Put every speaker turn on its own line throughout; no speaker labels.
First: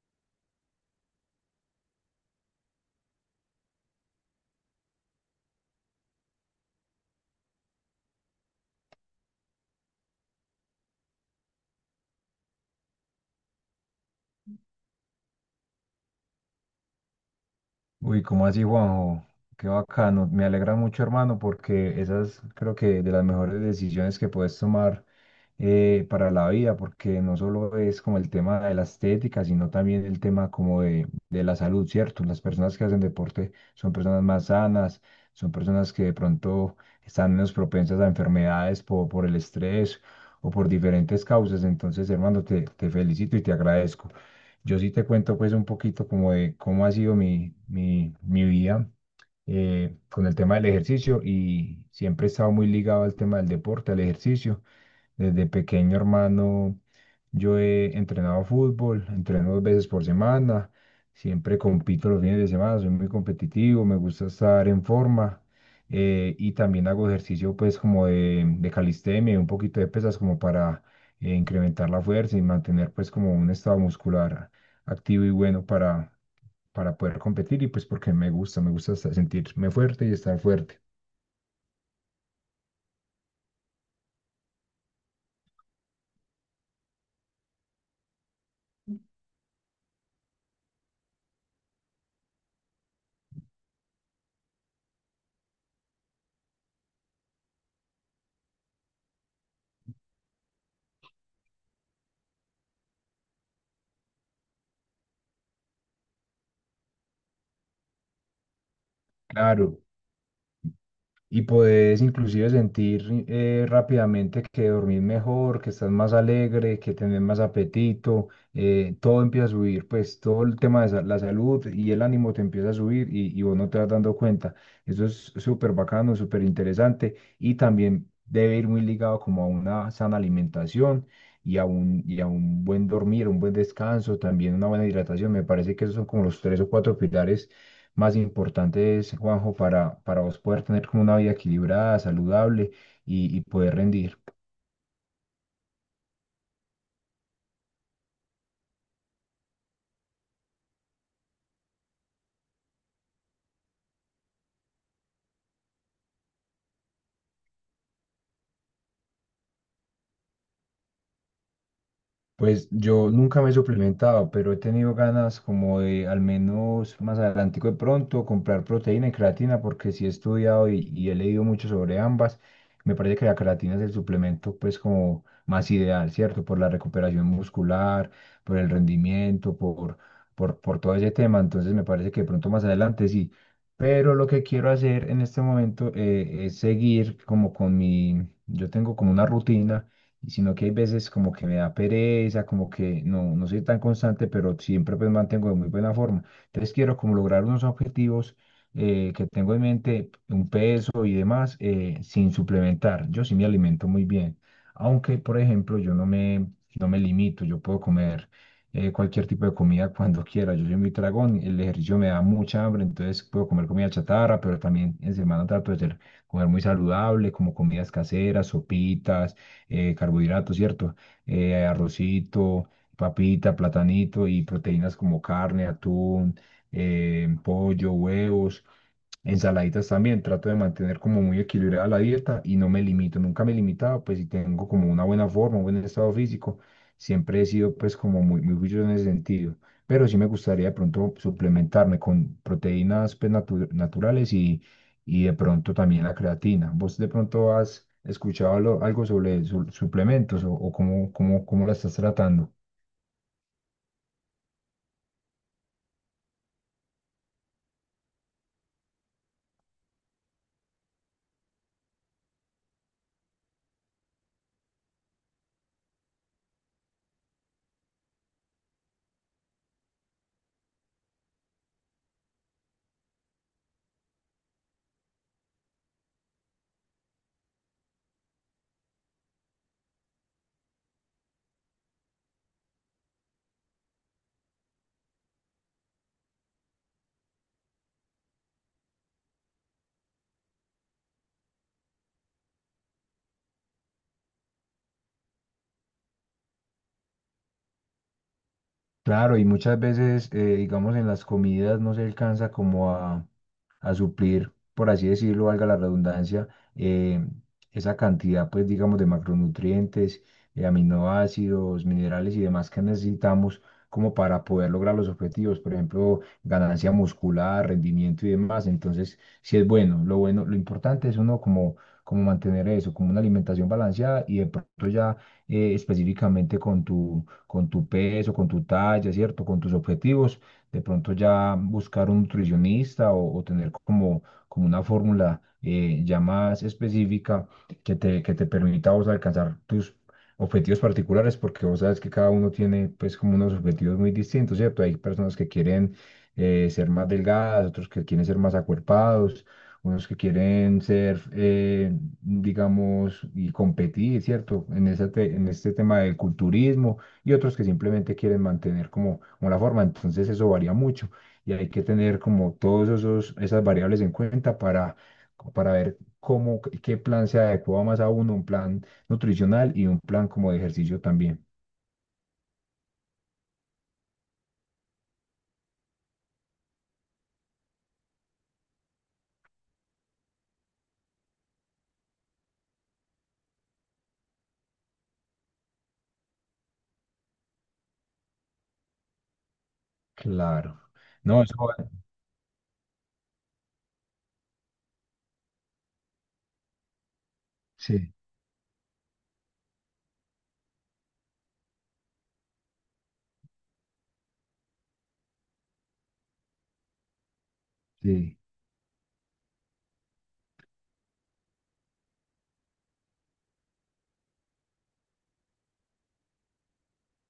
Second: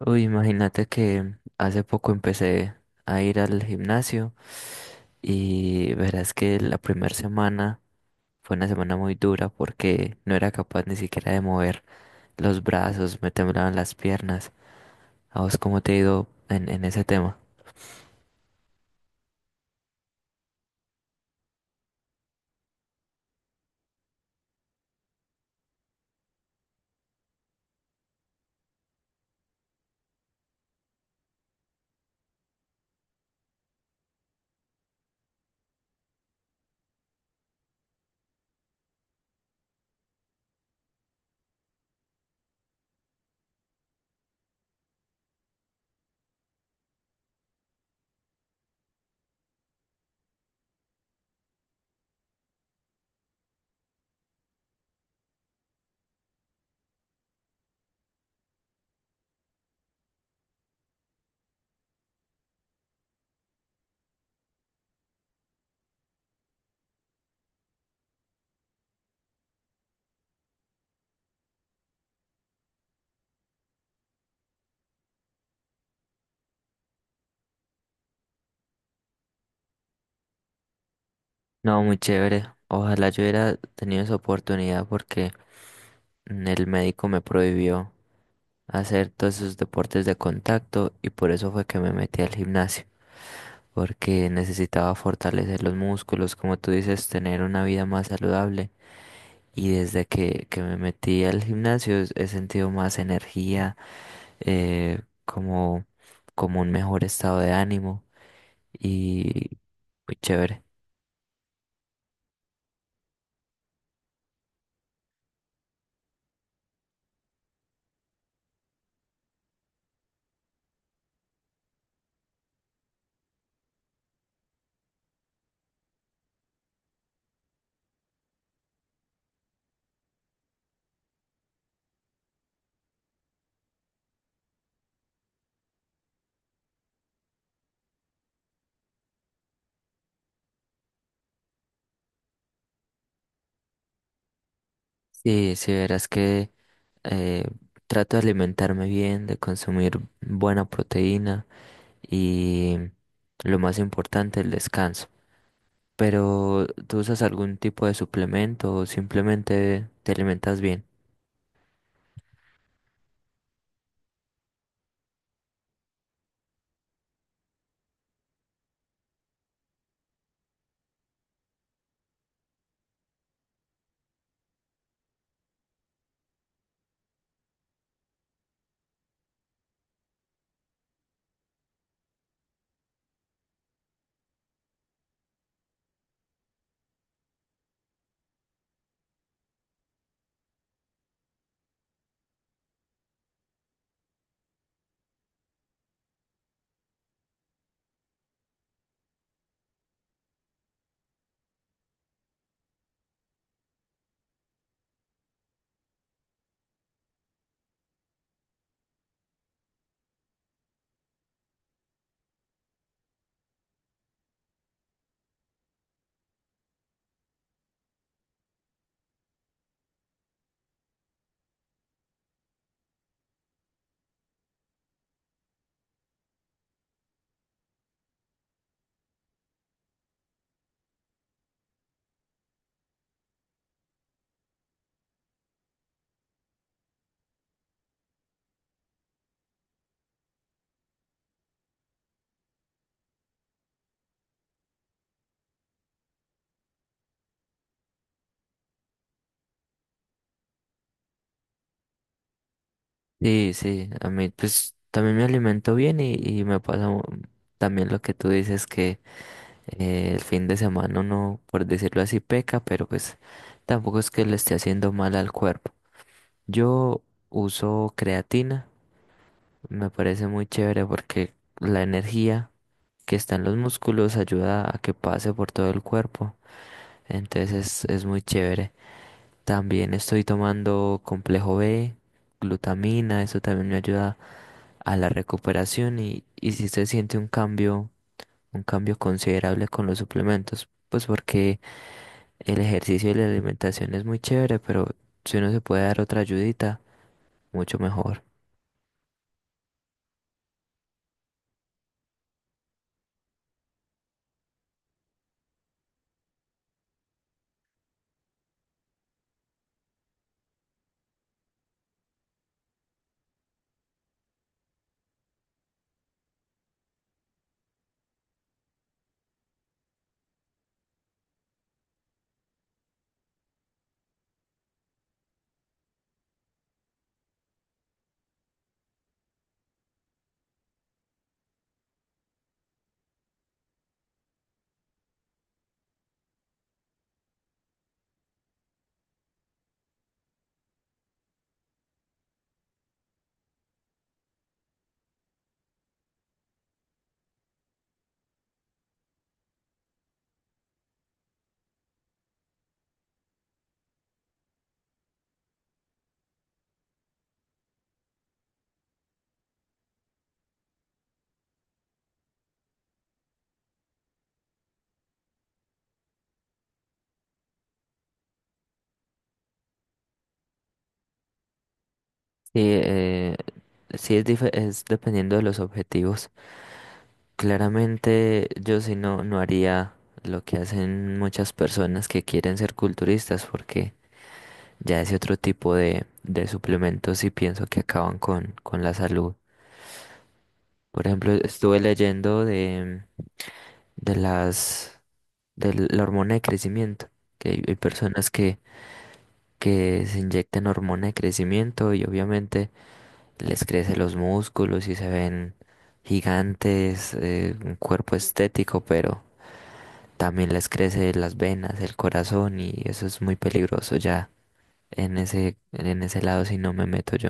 Uy, imagínate que hace poco empecé a ir al gimnasio y verás que la primera semana fue una semana muy dura porque no era capaz ni siquiera de mover los brazos, me temblaban las piernas. ¿A vos cómo te ha ido en ese tema?
Uy, ¿cómo así, Juanjo? Qué bacano. Me alegra mucho, hermano, porque esas creo que de las mejores decisiones que puedes tomar para la vida, porque no solo es como el tema de la estética, sino también el tema como de la salud, ¿cierto? Las personas que hacen deporte son personas más sanas, son personas que de pronto están menos propensas a enfermedades por el estrés o por diferentes causas. Entonces, hermano, te felicito y te agradezco. Yo sí te cuento pues un poquito como de cómo ha sido mi vida con el tema del ejercicio y siempre he estado muy ligado al tema del deporte, al ejercicio. Desde pequeño hermano yo he entrenado fútbol, entreno dos veces por semana, siempre compito los fines de semana, soy muy competitivo, me gusta estar en forma y también hago ejercicio pues como de calistenia y un poquito de pesas como para incrementar la fuerza y mantener pues como un estado muscular activo y bueno para poder competir y pues porque me gusta hasta sentirme fuerte y estar fuerte.
No, muy chévere. Ojalá yo hubiera tenido esa oportunidad porque el médico me prohibió hacer todos esos deportes de contacto y por eso fue que me metí al gimnasio. Porque necesitaba fortalecer los músculos, como tú dices, tener una vida más saludable. Y desde que me metí al gimnasio he sentido más energía, eh, como, como un mejor estado de ánimo y
Claro,
muy chévere.
y puedes inclusive sentir rápidamente que dormís mejor, que estás más alegre, que tenés más apetito, todo empieza a subir, pues todo el tema de la salud y el ánimo te empieza a subir y vos no te vas dando cuenta. Eso es súper bacano, súper interesante y también debe ir muy ligado como a una sana alimentación. Y a un buen dormir, un buen descanso, también una buena hidratación. Me parece que esos son como los tres o cuatro pilares más importantes, Juanjo, para vos poder tener como una vida equilibrada, saludable y poder rendir.
Sí, sí, verás que eh, trato de alimentarme bien, de consumir buena proteína y lo más importante, el descanso. Pero ¿tú usas algún tipo de suplemento o simplemente te alimentas bien?
Pues yo nunca me he suplementado, pero he tenido ganas como de al menos más adelante de pronto comprar proteína y creatina porque sí he estudiado y he leído mucho sobre ambas. Me parece que la creatina es el suplemento pues como más ideal, ¿cierto? Por la recuperación muscular, por el rendimiento, por todo ese tema. Entonces me parece que de pronto más adelante sí. Pero lo que quiero hacer en este momento es seguir como con mi, yo tengo como una rutina sino que hay veces como que me da pereza, como que no, no soy tan constante, pero siempre pues mantengo de muy buena forma. Entonces quiero como lograr unos objetivos que tengo en mente, un peso y demás, sin suplementar. Yo sí me alimento muy bien, aunque por ejemplo yo no me, no me limito, yo puedo comer cualquier tipo de comida cuando quiera. Yo soy muy tragón, el ejercicio me da mucha hambre, entonces puedo comer comida chatarra, pero también en semana comer muy saludable, como comidas caseras, sopitas carbohidratos, ¿cierto? Arrocito, papita, platanito y proteínas como carne, atún, pollo, huevos. Ensaladitas también, trato de mantener como muy equilibrada la dieta y no me limito, nunca me he limitado, pues si tengo como una buena forma, un buen estado físico, siempre he sido pues como muy, muy juicioso en ese sentido, pero sí me gustaría de pronto suplementarme con proteínas pues, naturales y de pronto también la creatina. ¿Vos de pronto has escuchado algo sobre suplementos o cómo, cómo, cómo la estás tratando?
Sí, sí, a mí pues también me alimento bien y me pasa también lo que tú dices que el fin de semana uno, por decirlo así, peca, pero pues tampoco es que le esté haciendo mal al cuerpo. Yo uso creatina, me parece muy chévere porque la energía que está en los músculos ayuda a que pase por todo el cuerpo, entonces es muy chévere. También estoy tomando complejo B, glutamina, eso también me ayuda a la recuperación y si se siente un cambio, un cambio considerable con los suplementos, pues porque el ejercicio y la alimentación es muy chévere, pero si uno se puede dar otra ayudita, mucho mejor.
Claro, y muchas veces, digamos, en las comidas no se alcanza como a suplir, por así decirlo, valga la redundancia, eh, esa cantidad, pues, digamos, de macronutrientes, aminoácidos, minerales y demás que necesitamos como para poder lograr los objetivos, por ejemplo, ganancia muscular, rendimiento y demás. Entonces, sí es bueno, lo importante es uno como, como mantener eso, como una alimentación balanceada y de pronto ya específicamente con tu peso, con tu talla, ¿cierto? Con tus objetivos, de pronto ya buscar un nutricionista o tener como, como una fórmula ya más específica que te permita a vos alcanzar tus objetivos particulares, porque vos sabes que cada uno tiene pues como unos objetivos muy distintos, ¿cierto? Hay personas que quieren ser más delgadas, otros que quieren ser más acuerpados, unos que quieren ser, digamos, y competir, ¿cierto? En este tema del culturismo y otros que simplemente quieren mantener como, como la forma. Entonces eso varía mucho y hay que tener como todos esos, esas variables en cuenta para ver cómo, qué plan se adecua más a uno, un plan nutricional y un plan como de ejercicio también.
Sí, es dependiendo de los objetivos. Claramente yo sí no, no haría lo que hacen muchas personas que quieren ser culturistas porque ya ese otro tipo de suplementos sí pienso que acaban con la salud.
Claro.
Por ejemplo,
No, eso,
estuve leyendo de las de la hormona de crecimiento, que hay
sí,
personas que se inyectan hormona de crecimiento y obviamente les crecen los músculos y se ven gigantes, un cuerpo
sí.
estético, pero también les crece las venas, el corazón y eso es muy peligroso ya en ese lado si no me meto yo.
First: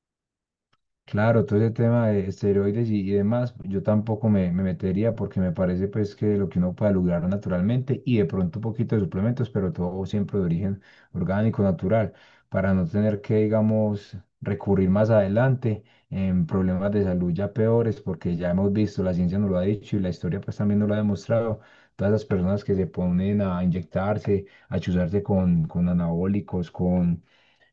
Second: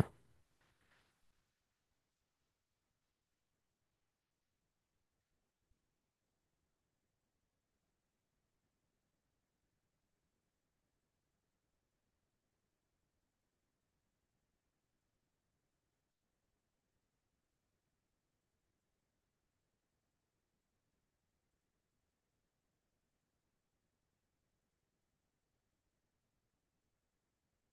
Claro, todo ese tema de esteroides y demás, yo tampoco me metería porque me parece pues que lo que uno puede lograr naturalmente y de pronto un poquito de suplementos, pero todo siempre de origen orgánico, natural, para no tener que, digamos, recurrir más adelante en problemas de salud ya peores, porque ya hemos visto, la ciencia nos lo ha dicho y la historia pues también nos lo ha demostrado, todas las personas que se ponen a inyectarse, a chuzarse con anabólicos, con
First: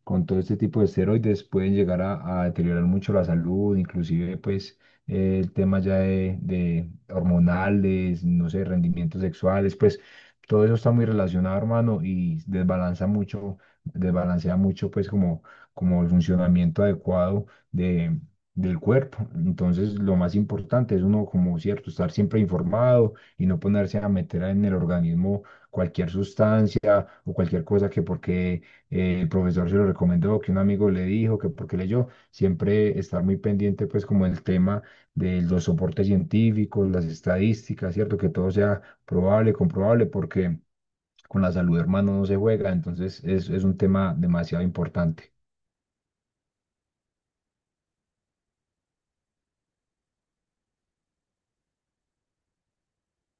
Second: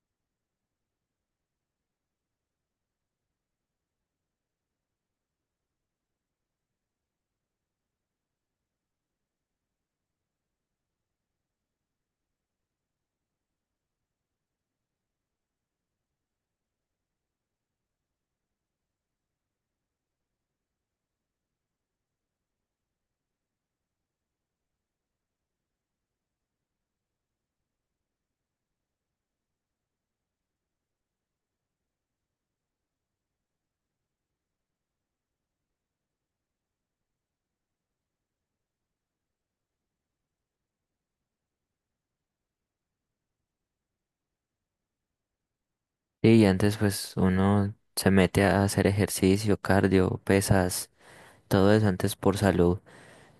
con todo este tipo de esteroides pueden llegar a deteriorar mucho la salud, inclusive pues el tema ya de hormonales, no sé, rendimientos sexuales, pues todo eso está muy relacionado, hermano, y desbalanza mucho, desbalancea mucho pues como, como el funcionamiento adecuado de... del cuerpo. Entonces, lo más importante es uno, como cierto, estar siempre informado y no ponerse a meter en el organismo cualquier sustancia o cualquier cosa que porque el profesor se lo recomendó, que un amigo le dijo, que porque leyó, siempre estar muy pendiente pues como el tema de los soportes científicos, las estadísticas, ¿cierto? Que todo sea probable, comprobable, porque con la salud, hermano, no se juega, entonces es un tema demasiado importante.
Sí. Y antes pues uno se mete a hacer ejercicio, cardio, pesas, todo eso antes por salud,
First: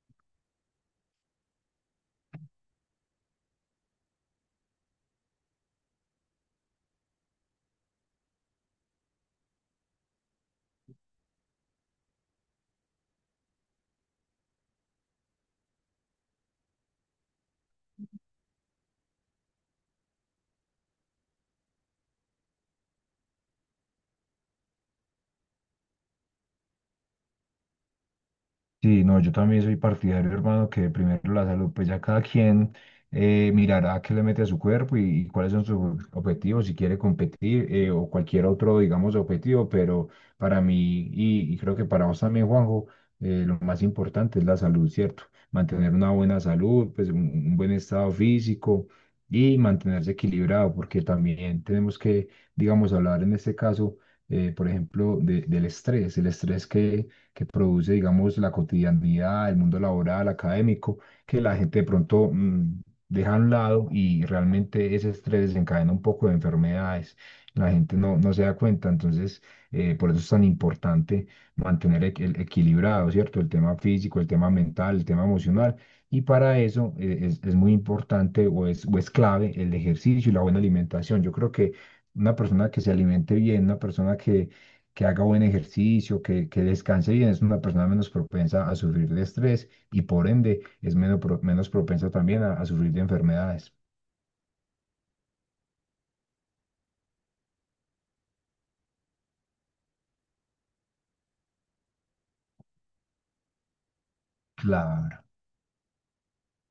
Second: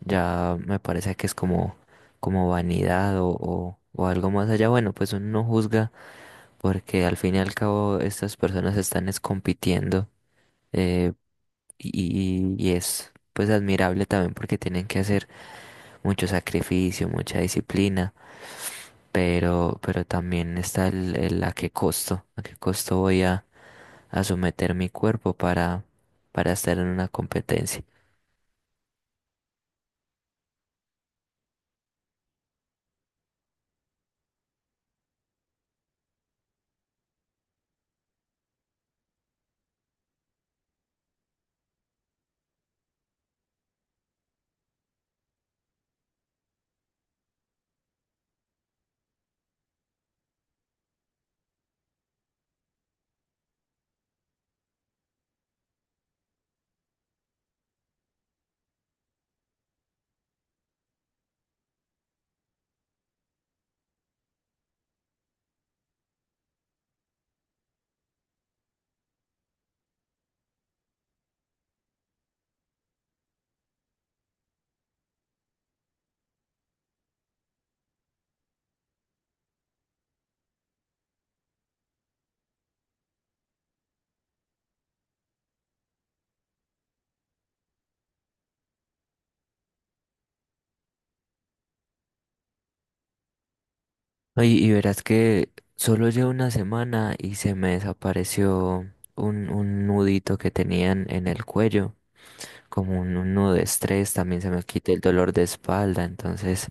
ya me parece que es como, como vanidad o algo más allá. Bueno, pues uno no juzga porque al fin y al cabo estas personas están es compitiendo. Eh, y es pues admirable también porque tienen que hacer mucho sacrificio, mucha disciplina, pero también está el a qué costo voy a someter mi cuerpo para estar en una competencia.
Sí, no, yo también soy partidario, hermano, que primero la salud, pues ya cada quien mirará qué le mete a su cuerpo y cuáles son sus objetivos, si quiere competir o cualquier otro, digamos, objetivo, pero para mí y creo que para vos también, Juanjo, lo más importante es la salud, ¿cierto? Mantener una buena salud, pues un buen estado físico y mantenerse equilibrado, porque también tenemos que, digamos, hablar en este caso, por ejemplo, del estrés, el estrés que produce, digamos, la cotidianidad, el mundo laboral, académico, que la gente de pronto deja a un lado y realmente ese estrés desencadena un poco de enfermedades. La gente no, no se da cuenta, entonces por eso es tan importante mantener el equilibrado, ¿cierto? El tema físico, el tema mental, el tema emocional. Y para eso es muy importante o es clave el ejercicio y la buena alimentación. Yo creo que una persona que se alimente bien, una persona que haga buen ejercicio, que descanse bien, es una persona menos propensa a sufrir de estrés y por ende es menos, menos propensa también a sufrir de enfermedades.
Oye, y verás que solo llevo una semana y se me desapareció un nudito que tenían en el cuello. Como un nudo de estrés, también se me quita el
Claro.
dolor de espalda, entonces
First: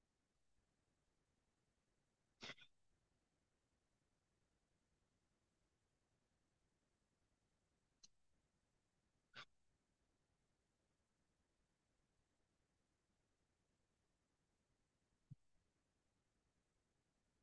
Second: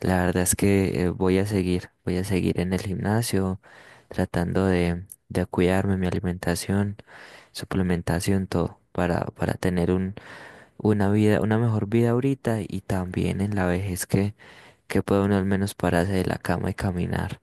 la verdad es que voy a seguir en el gimnasio, tratando de cuidarme, mi alimentación, suplementación, todo, para tener un, una vida, una mejor vida ahorita y también en la vejez que pueda uno al menos pararse de la cama y caminar.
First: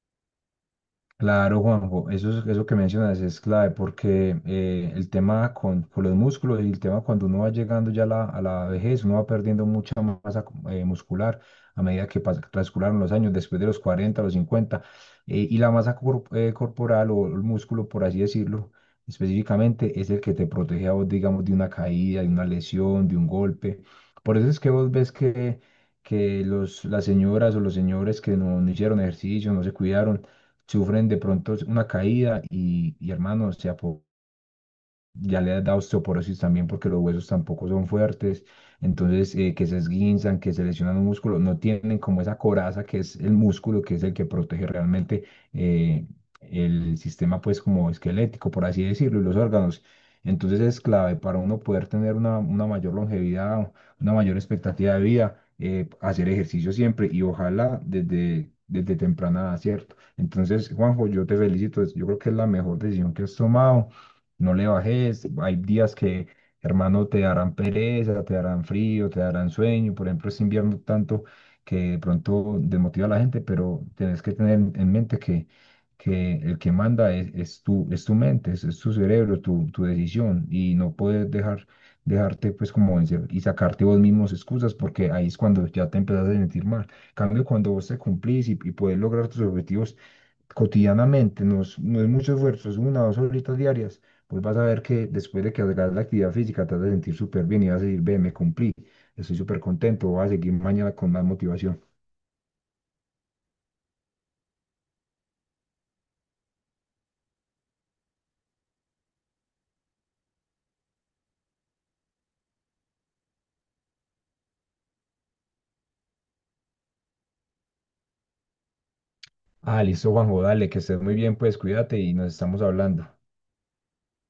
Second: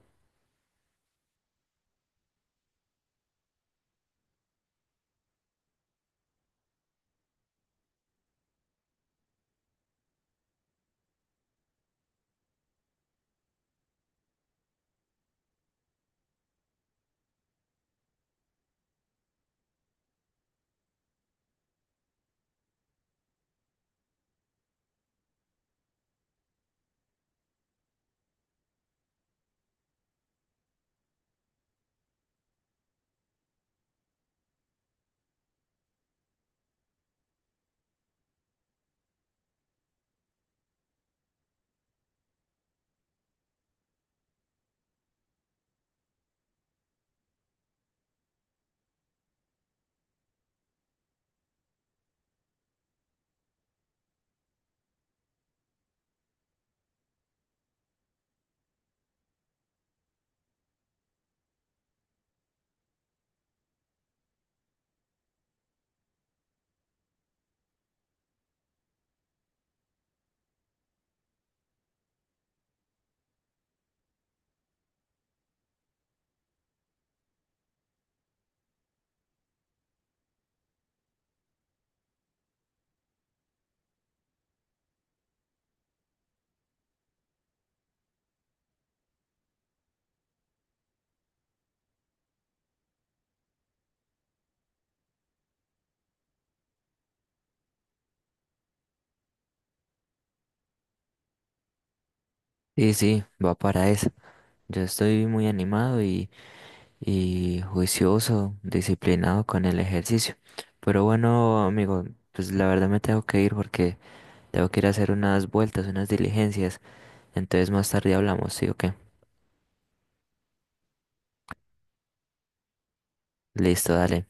Claro, Juanjo, eso, eso que mencionas es clave porque el tema con los músculos y el tema cuando uno va llegando ya a la vejez, uno va perdiendo mucha masa muscular a medida que transcurran los años, después de los 40 los 50 y la masa corporal o el músculo, por así decirlo, específicamente es el que te protege a vos, digamos, de una caída, de una lesión, de un golpe. Por eso es que vos ves que los, las señoras o los señores que no hicieron ejercicio, no se cuidaron, sufren de pronto una caída y hermano, se apoderan ya le da osteoporosis también porque los huesos tampoco son fuertes, entonces que se esguinzan, que se lesionan un músculo, no tienen como esa coraza que es el músculo, que es el que protege realmente eh, el sistema pues como esquelético, por así decirlo, y los órganos. Entonces es clave para uno poder tener una mayor longevidad, una mayor expectativa de vida, hacer ejercicio siempre y ojalá desde, desde temprana edad, ¿cierto? Entonces, Juanjo, yo te felicito, yo creo que es la mejor decisión que has tomado no le bajes. Hay días que, hermano, te darán pereza, te darán frío, te darán sueño. Por ejemplo, este invierno tanto que de pronto desmotiva a la gente, pero tienes que tener en mente que el que manda es tu mente, es tu cerebro, tu decisión y no puedes dejar, dejarte pues como vencer y sacarte vos mismos excusas porque ahí es cuando ya te empiezas a sentir mal. En cambio, cuando vos te cumplís y puedes lograr tus objetivos cotidianamente, no es, no es mucho esfuerzo, es una o dos horitas diarias, pues vas a ver que después de que hagas la actividad física te vas a sentir súper bien y vas a decir, ve, me cumplí, estoy súper contento, voy a seguir mañana con más motivación.
Sí, sí, va para eso. Yo estoy muy animado y juicioso, disciplinado con el ejercicio. Pero bueno, amigo, pues la verdad me tengo que ir porque tengo que ir a hacer unas vueltas, unas diligencias. Entonces más tarde hablamos, ¿sí o qué?
Ah, listo, Juanjo, dale, que estés muy bien, pues cuídate y nos estamos hablando.
Listo, dale.